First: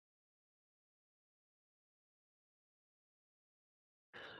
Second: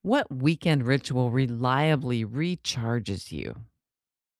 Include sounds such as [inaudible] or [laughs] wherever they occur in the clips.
What weekend ritual reliably recharges you?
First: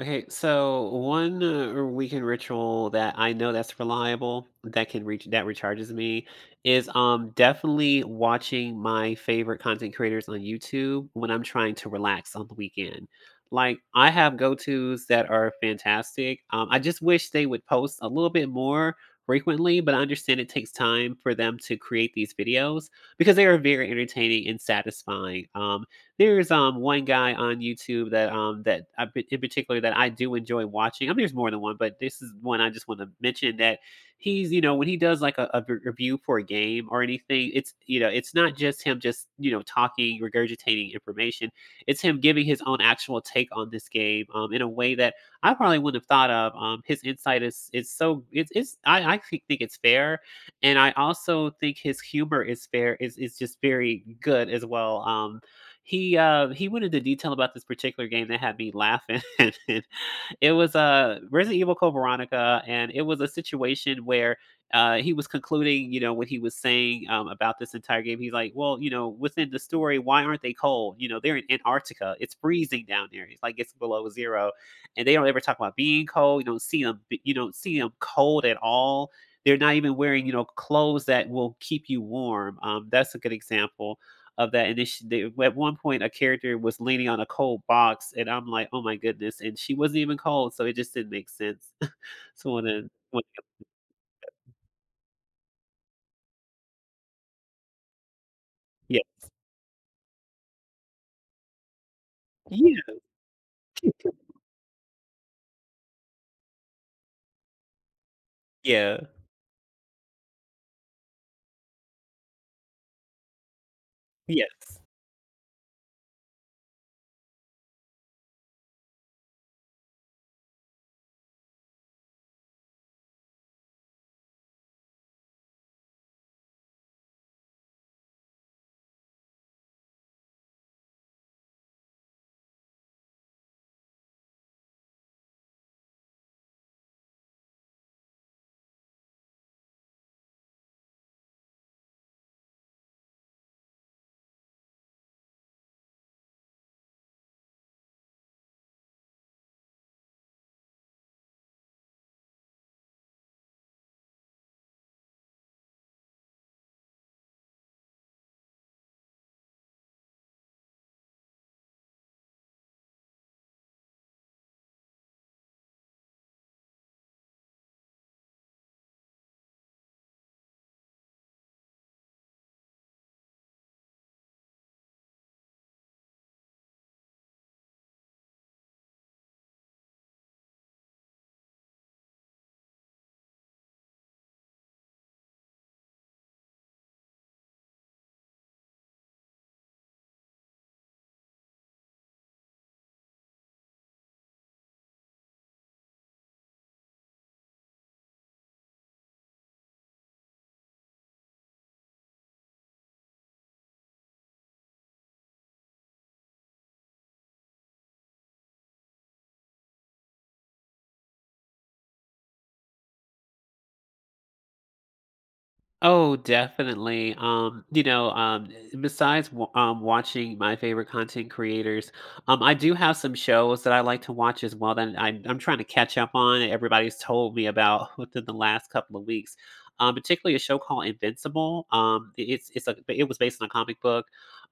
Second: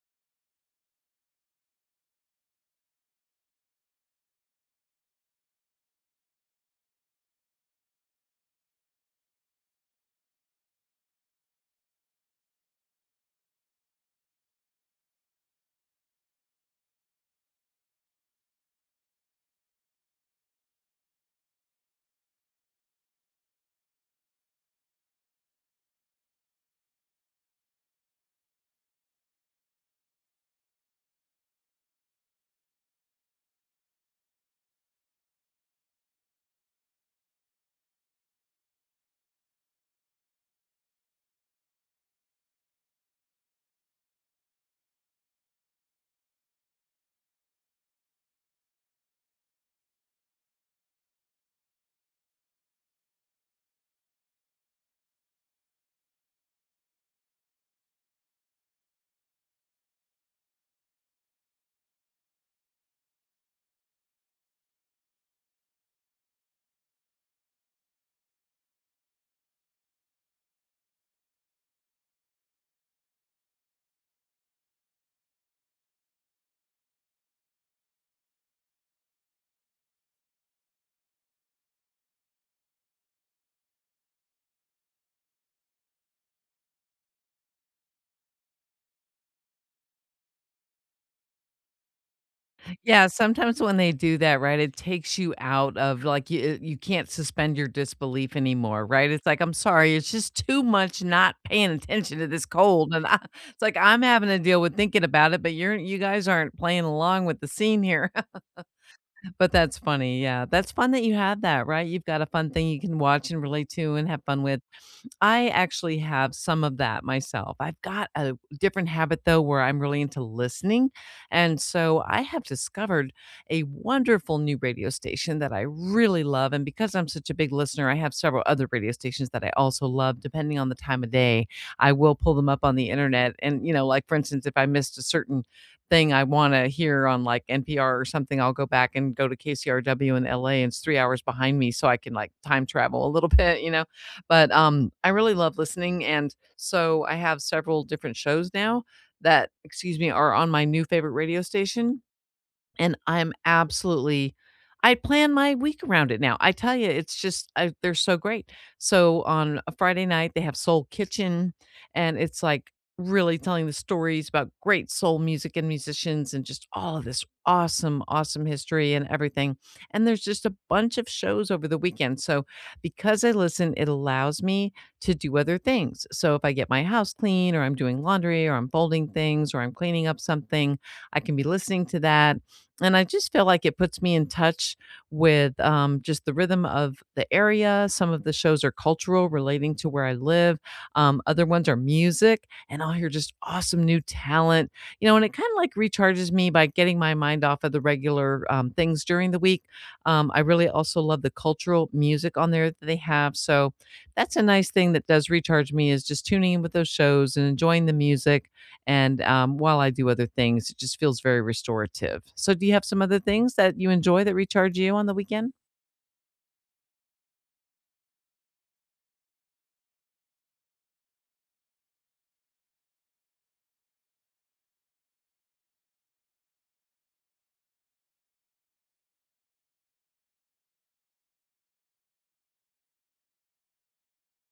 Okay, so one weekend ritual that I know that's reliable that can reach that recharges me is definitely watching my favorite content creators on YouTube when I'm trying to relax on the weekend. Like I have go-tos that are fantastic. I just wish they would post a little bit more frequently, but I understand it takes time for them to create these videos because they are very entertaining and satisfying. One guy on YouTube that I in particular that I do enjoy watching. I mean, there's more than one, but this is one I just wanna mention that when he does, like, a re review for a game or anything, it's not just him just, talking, regurgitating information. It's him giving his own actual take on this game, in a way that I probably wouldn't have thought of. His insight is so it's I think it's fair, and I also think his humor is fair is just very good as well. He went into detail about this particular game that had me laughing. [laughs] And it was, Resident Evil Code Veronica, and it was a situation where, he was concluding, you know, what he was saying, about this entire game. He's like, "Well, you know, within the story, why aren't they cold? You know, they're in Antarctica. It's freezing down there. It's like it's below 0, and they don't ever talk about being cold. You don't see them. You don't see them cold at all. They're not even wearing, you know, clothes that will keep you warm." That's a good example of that initiative. At one point, a character was leaning on a cold box, and I'm like, "Oh my goodness!" And she wasn't even cold, so it just didn't make sense. [laughs] So when, uh, Yeah, when sometimes when they do that, right, it takes you out of like you can't suspend your disbelief anymore, yeah, right? It's like, I'm sorry, it's just too much not paying attention to this cold. yeah, And I, it's like I'm having [laughs] to deal with thinking about it, but you guys aren't playing along with the scene here. [laughs] yeah, But that's funny. Yeah. That's fun that you have that, right? You've got a fun thing you can watch and relate to and have fun with. yes. I actually have some of that myself. I've got a different habit though where I'm really into listening. And so I have discovered a wonderful new radio station that I really love. And because I'm such a big listener, I have several other radio stations that I also love, depending on the time of day. I will pull them up on the internet. And, you know, like for instance, if I missed a certain thing I want to hear on like NPR or something, I'll go back and go to KCRW in LA and it's 3 hours behind me so I can like time travel a little [laughs] bit, you know? But, I really love listening, and so I have several different shows now that excuse me, are on my new favorite radio station, and I'm absolutely I plan my week around it now. I tell you, it's just I they're so great. So on a Friday night, they have Soul Kitchen, and it's like really telling the stories about great soul music and musicians and just all of this awesome, awesome history and everything. And there's just a bunch of shows over the weekend. So because I listen, it allows me to do other things. So if I get my house clean or I'm doing laundry or I'm folding things or I'm cleaning up something, I can be listening to that and I just feel like it puts me in touch with just the rhythm of the area. Some of the shows are cultural, relating to where I live. Other ones are music, and I'll hear just awesome new talent. And it kind of like recharges me by getting my mind off of the regular things during the week. I really also love the cultural music on there that they have. So that's a nice thing that does recharge me is just tuning in with those shows and enjoying the music and while I do other things, it just feels very restorative. So, do you have some other things that you enjoy that recharge you on the weekend? Oh, definitely. Besides watching my favorite content creators, I do have some shows that I like to watch as well that I'm trying to catch up on. And Everybody's told me about [laughs] within the last couple of weeks. Particularly a show called Invincible. Um, it was based on a comic book,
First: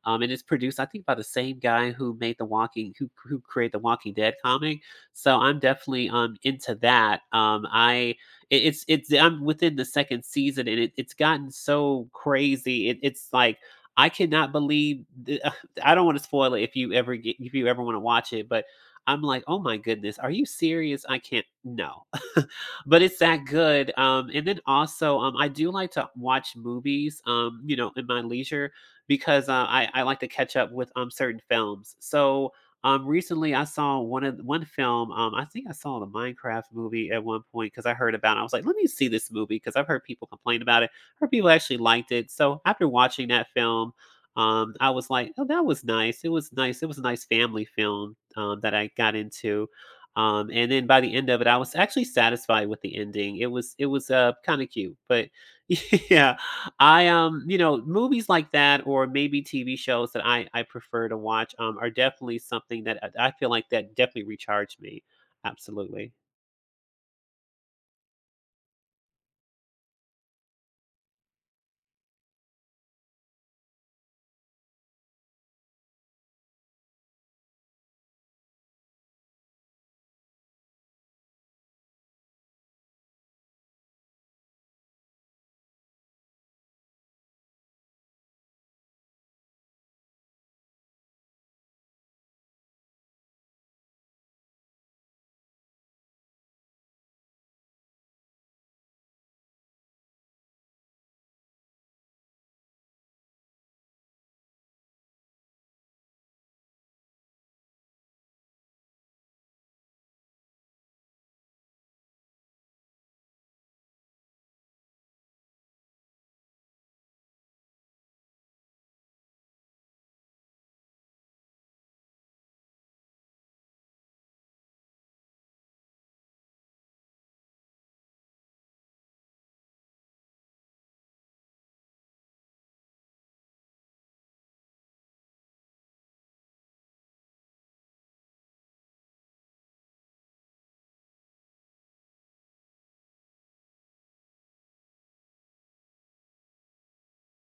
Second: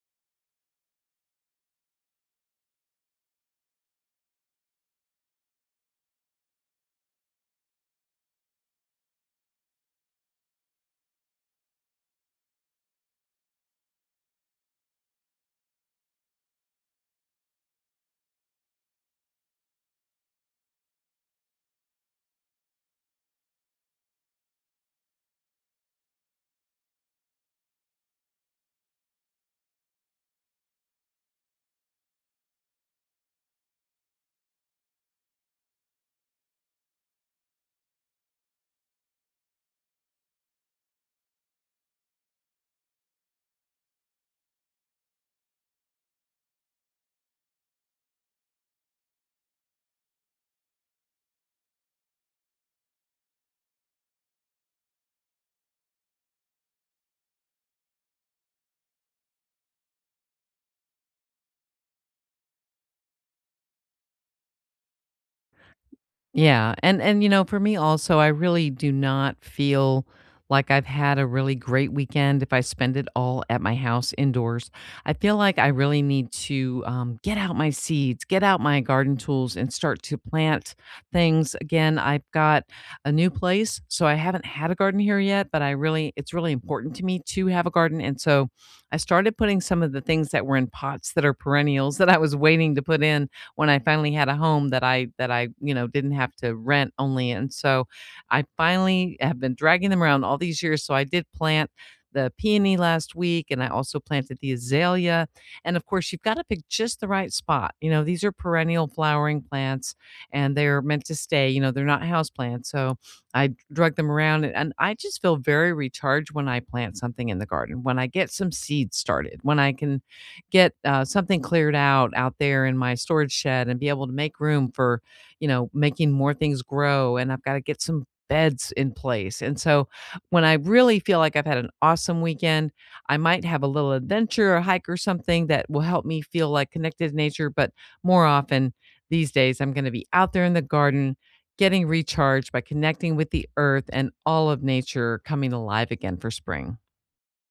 and it's produced I think by the same guy who made the Walking who created the Walking Dead comic. So I'm definitely into that. I it, it's I'm within the second season, and it's gotten so crazy. It's like I cannot believe. [laughs] I don't want to spoil it if you ever want to watch it, but I'm like, oh my goodness, are you serious? I can't. No, [laughs] but it's that good. And then also, I do like to watch movies. You know, in my leisure because I like to catch up with certain films. So recently I saw one film. Um, I think I saw the Minecraft movie at one point because I heard about it. I was like, "Let me see this movie because 'cause I've heard people complain about it. Heard people actually liked it." So, after watching that film, I was like, "Oh, that was nice. It was nice. It was a nice family film, that I got into." And then by the end of it, I was actually satisfied with the ending. It was kinda cute, but [laughs] yeah, I, you know, movies like that or maybe TV shows that I prefer to watch, are definitely something that I feel like that definitely recharge me. Absolutely. Yeah, and you know, for me also, I really do not feel like I've had a really great weekend if I spend it all at my house indoors. I feel like I really need to, get out my seeds, get out my garden tools, and start to plant things again. I've got a new place, so I haven't had a garden here yet, but I really it's really important to me to have a garden, and so I started putting some of the things that were in pots that are perennials [laughs] that I was waiting to put in when I finally had a home that I, you know, didn't have to rent only in. So I finally have been dragging them around all these years. So I did plant the peony last week and I also planted the azalea. And of course, you've got to pick just the right spot. You know, these are perennial flowering plants and they're meant to stay, you know, they're not house plants. So I drug them around and I just feel very recharged when I plant something in the garden, when I get some seeds started, when I can get, something cleared out out there in my storage shed and be able to make room for, you know, making more things grow, and I've gotta get some beds in place, and so, when I really feel like I've had an awesome weekend, I might have a little adventure or hike or something that will help me feel, like, connected to nature, but more often these days, I'm gonna be out there in the garden getting recharged by connecting with the earth and all of nature coming alive again for spring.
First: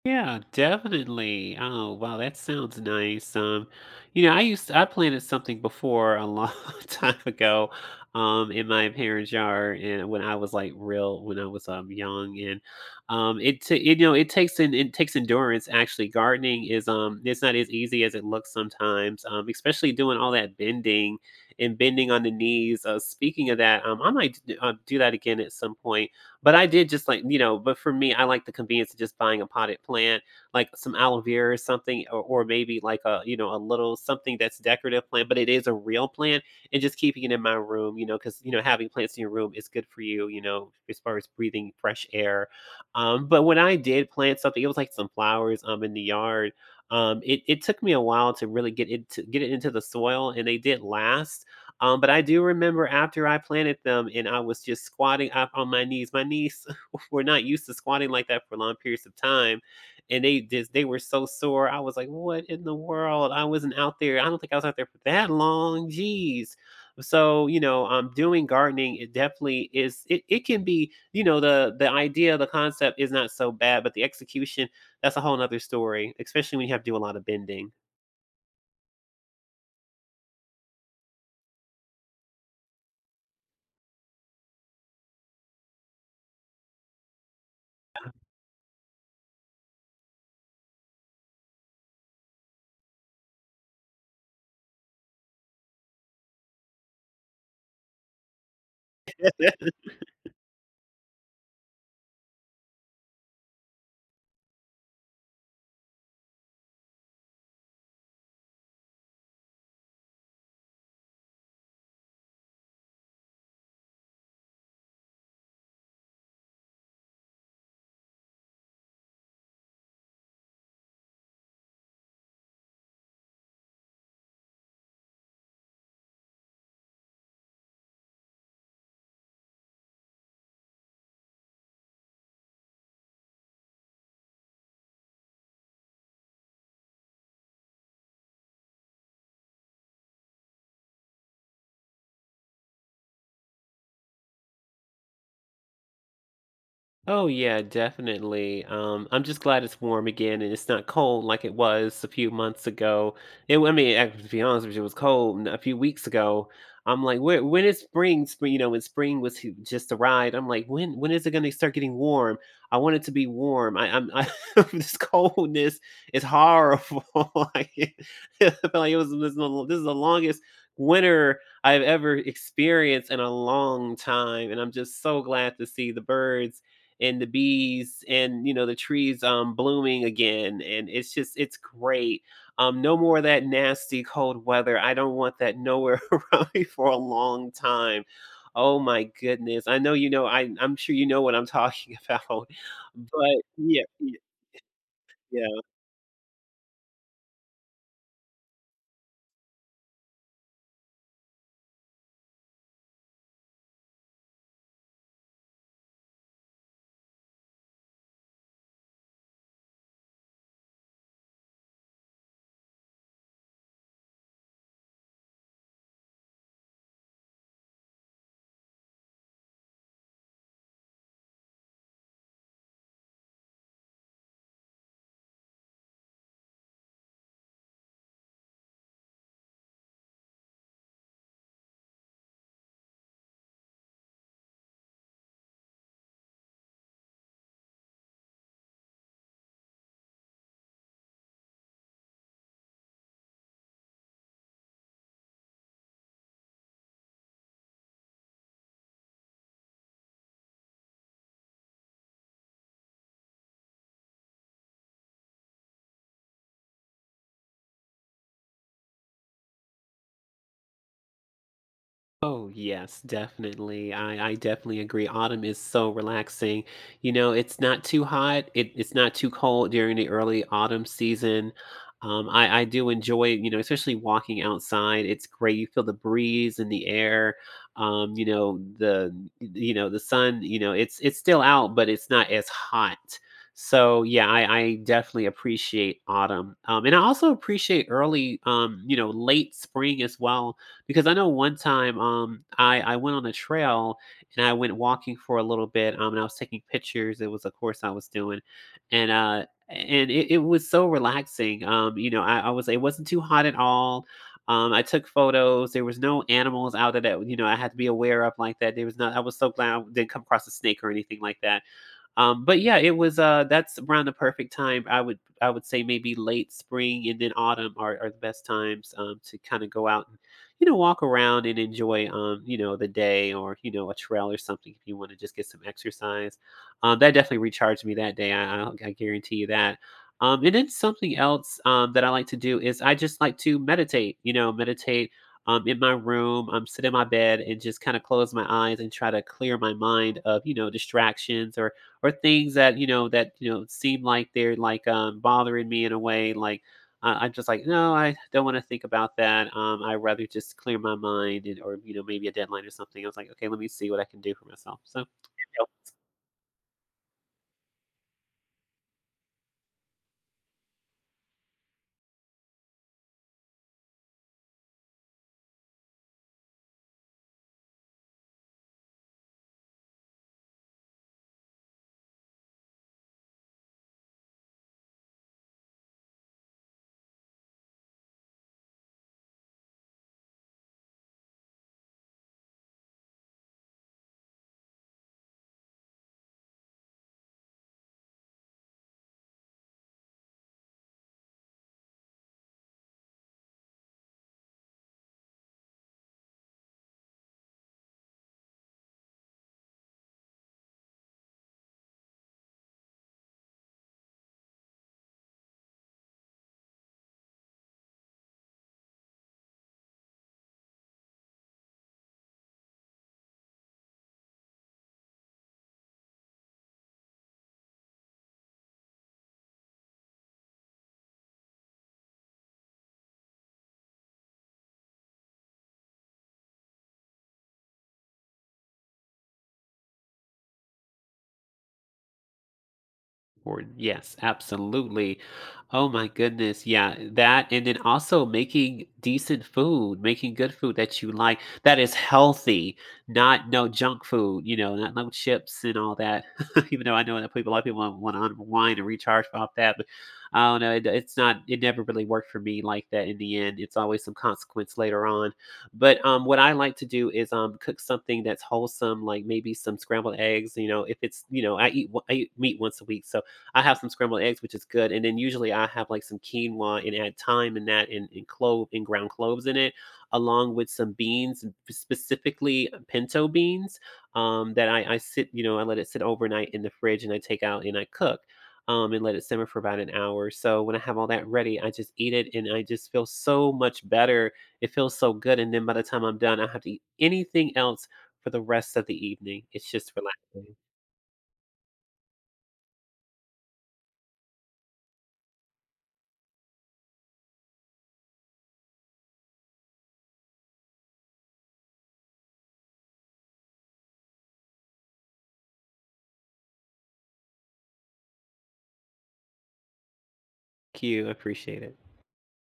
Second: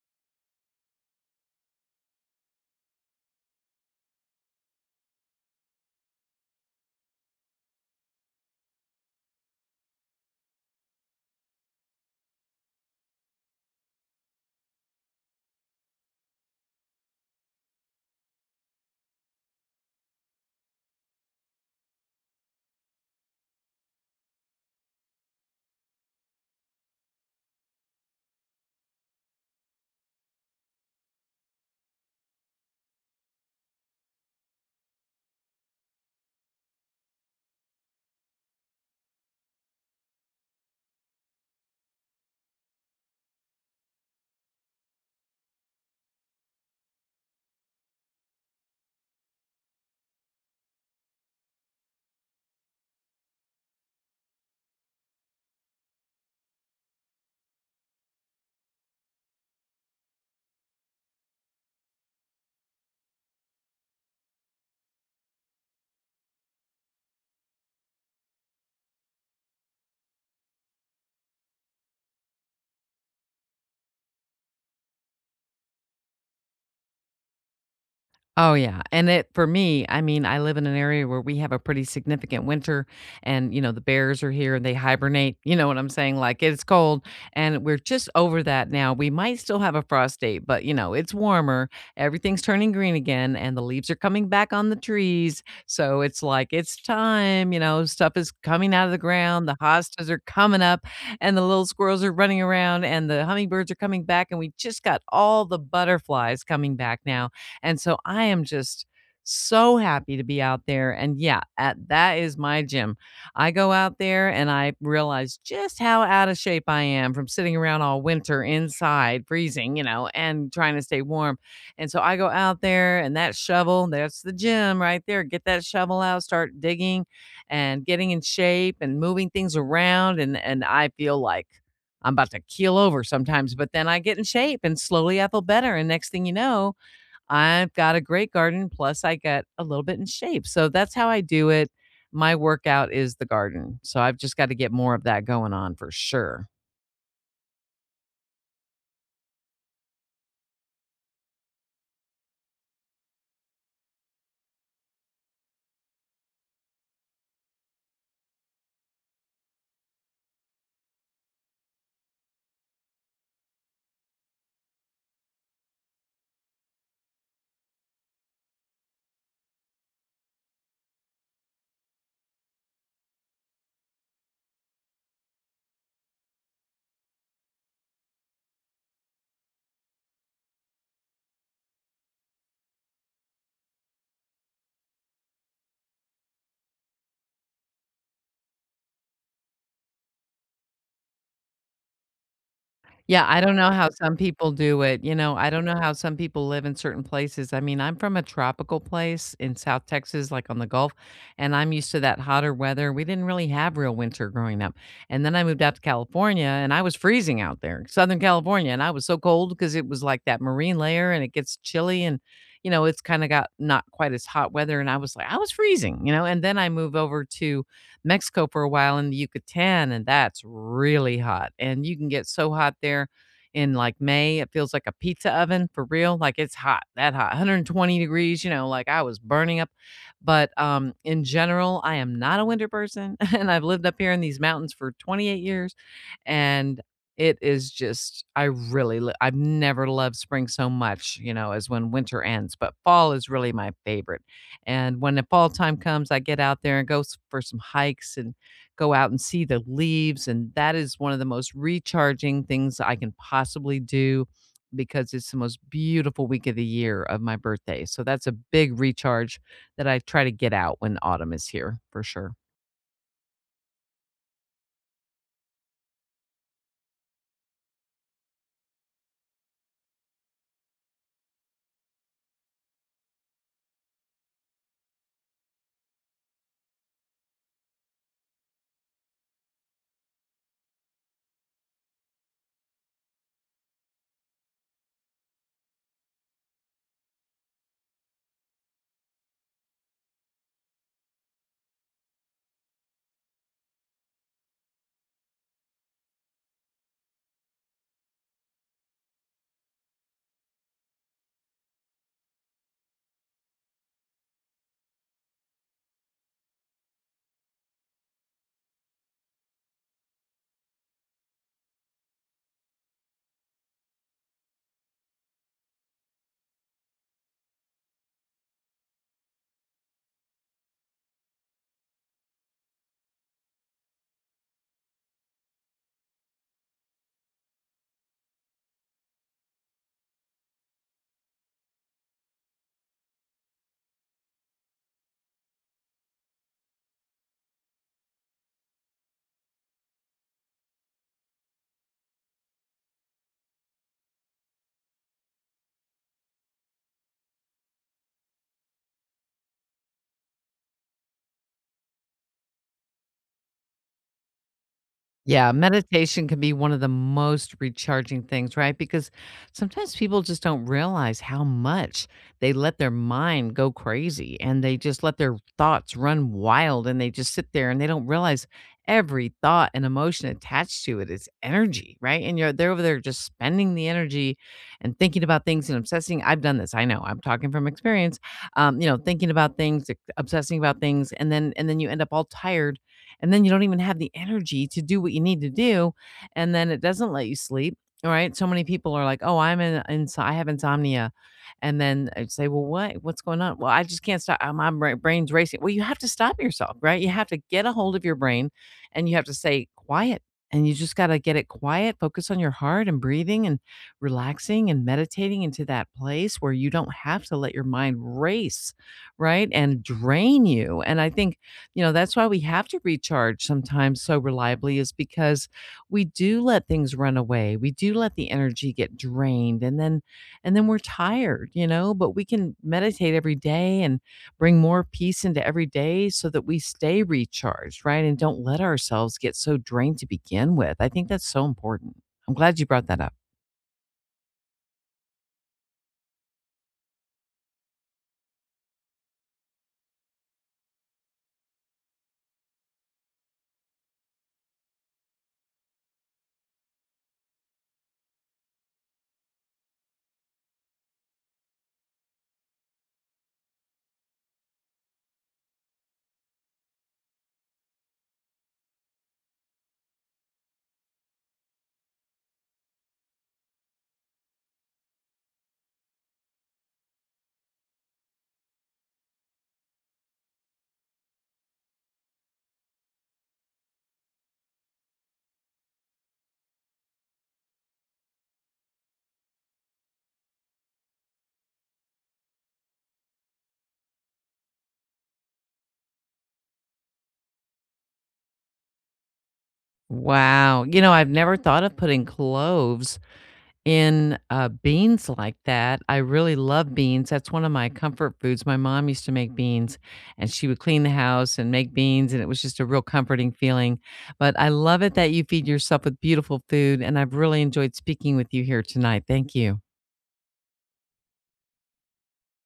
Yeah, definitely. Oh, wow, that sounds nice. You know, I planted something before a long [laughs] time ago, in my parents' yard, and when I was like real, when I was young, and you know, it takes endurance. Actually, gardening is it's not as easy as it looks sometimes. Especially doing all that bending and bending on the knees. Speaking of that, I might do that again at some point, but I did just like, you know. But for me, I like the convenience of just buying a potted plant, like some aloe vera or something, or maybe like you know, a little something that's decorative plant, but it is a real plant and just keeping it in my room, you know, because, you know, having plants in your room is good for you, you know, as far as breathing fresh air. But when I did plant something, it was like some flowers in the yard. Um, it took me a while to really get it into the soil and they did last but I do remember after I planted them, and I was just squatting up on my knees. My knees [laughs] were not used to squatting like that for long periods of time. And they were so sore. I was like, what in the world? I wasn't out there. I don't think I was out there for that long. Jeez. So, you know, doing gardening, it definitely is it can be, you know, the idea, the concept is not so bad, but the execution, that's a whole nother story, especially when you have to do a lot of bending. Oh, yeah, and it for me, I mean, I live in an area where we have a pretty significant winter and, you know, the bears are here and they hibernate, you know what I'm saying? Like, it's cold, and we're just over that now. We might still have a frost date, but, you know, it's warmer, everything's turning green again, and the leaves are coming back on the trees, so it's like, it's time, you know, stuff is coming out of the ground, the hostas are coming up, and the little squirrels are running around, and the hummingbirds are coming back, and we just got all the butterflies coming back now and so I am just so happy to be out there. And yeah, at, that is my gym. I go out there and I realize just how out of shape I am from sitting around all winter inside, freezing, you know, and trying to stay warm. And so I go out there and that shovel, that's the gym right there. Get that shovel out, start digging and getting in shape and moving things around. And I feel like I'm about to keel over sometimes, but then I get in shape and slowly I feel better. And next thing you know, I've got a great garden, plus I get a little bit in shape. So that's how I do it. My workout is the garden. So I've just got to get more of that going on for sure. Oh yeah, definitely. I'm just glad it's warm again and it's not cold like it was a few months ago. I mean, to be honest with you, it was cold a few weeks ago. I'm like, when is spring? Spring, you know, when spring was h- just a ride. I'm like, when is it going to start getting warm? I want it to be warm. [laughs] This coldness is horrible. [laughs] like, it, I felt like it was this is the longest winter I've ever experienced in a long time, and I'm just so glad to see the birds and the bees and you know the trees blooming again and it's just it's great. No more of that nasty cold weather. I don't want that nowhere [laughs] around me for a long time. Oh my goodness, I know. I'm sure you know what I'm talking [laughs] about, Yeah, but I don't know yeah. how some people do it, you know, I Yeah, don't know how some people live in certain places, I mean, I'm from a tropical place in South Texas, like, on the Gulf, and I'm used to that hotter weather, we didn't really have real winter growing up, and then I moved out to California, and I was freezing out there, Southern California, and I was so cold because it was, like, that marine layer, and it gets chilly, and, you know, it's kinda got not quite as hot weather, and I was like I was freezing, you know, and then I move over to Mexico for a while in the Yucatan, and that's really hot. And you can get so hot there in like May, it feels like a pizza oven for real. Like it's hot, that hot, 120 degrees, you know, like I was burning up. But in general, I am not a winter person, [laughs] and I've lived up here in these mountains for 28 years, and it is just I really lo- I've never loved spring so much, you know, as when winter ends. But fall is really my favorite. And when the fall time comes, I get out there and go s- for some hikes and go out and see the leaves. And that is one of the most recharging things I can possibly do because it's the most beautiful week of the year of my birthday. So that's a big recharge that I try to get out when autumn is here for sure. oh, yes, definitely. I definitely agree. Autumn is so relaxing. You know, it's not too hot. It's not too cold during the early autumn season. Um, I do enjoy, you know, especially walking outside. It's great. You feel the breeze in the air. You know, the sun, you know, it's still out, but it's not as hot. So yeah, I definitely appreciate autumn. And I also appreciate early, you know, late spring as well because I know one time, um, I went on a trail and I went walking for a little bit, and I was taking pictures. It was a course I was doing, and it was so relaxing. You know, I was it wasn't too hot at all. I took photos. There was no animals out of that. You know, I had to be aware of like that. There was not. I was so glad I didn't come across a snake or anything like that. But yeah, it was that's around the perfect time. I would say maybe late spring and then autumn are the best times to kind of go out and you know walk around and enjoy you know the day or you know a trail or something if you want to just get some exercise. That definitely recharged me that day. I guarantee you that. And then something else that I like to do is I just like to meditate. You know, meditate in my room, sit in my bed and just kind of close my eyes and try to clear my mind of, you know, distractions or things that you know seem like they're like bothering me in a way like I'm just like, no, I don't want to think about that. Um, I rather just clear my mind, and, or you know maybe a deadline or something. I was like, okay, let me see what I can do for myself. So Yeah, meditation can be one of the most recharging things, right? Because sometimes people just don't realize how much they let their mind go crazy and they just let their thoughts run wild and they just sit there and they don't realize every thought and emotion attached to it is energy, right? And you're they're over there just spending the energy and thinking about things and obsessing. I've done this. I know. I'm talking from experience. You know, thinking about things, obsessing about things, and then you end up all tired and then you don't even have the energy to do what you need to do. And then it doesn't let you sleep. All right. So many people are like, oh, I have insomnia. And then I say, well, what's going on? Well, I just can't stop. Brain's racing. Well, you have to stop yourself, right? You have to get a hold of your brain and you have to say quiet. And you just got to get it quiet, focus on your heart and breathing and relaxing and meditating into that place where you don't have to let your mind race, right? And drain you. And I think you know, that's why we have to recharge sometimes so reliably is because we do let things run away. We do let the energy get drained and then we're tired, you know, but we can meditate every day and bring more peace into every day so that we stay recharged, right? And don't let ourselves get so drained to begin with. I think that's so important. I'm glad you brought that up. or yes, absolutely. Oh my goodness, yeah, that and then also making decent food, making good food that you like, that is healthy, not no junk food, you know, not no chips and all that. [laughs] Even though I know that a lot of people want to unwind and recharge off that, but I don't know, it's not, it never really worked for me like that. In the end, it's always some consequence later on. But what I like to do is cook something that's wholesome, like maybe some scrambled eggs. You know, if it's you know, I eat meat once a week, so I have some scrambled eggs, which is good. And then usually I have like some quinoa and add thyme and clove and ground cloves in it, along with some beans, specifically pinto beans. Um, I sit, you know, I let it sit overnight in the fridge and I take out and I cook. And let it simmer for about an hour. So when I have all that ready, I just eat it and I just feel so much better. It feels so good. And then by the time I'm done, I don't have to eat anything else for the rest of the evening. It's just relaxing. Wow. You know, I've never thought of putting cloves in, beans like that. I really love beans. That's one of my comfort foods. My mom used to make beans, and she would clean the house and make beans, and it was just a real comforting feeling. But I love it that you feed yourself with beautiful food, and I've really enjoyed speaking with you here tonight. Thank you. Thank you. I appreciate it.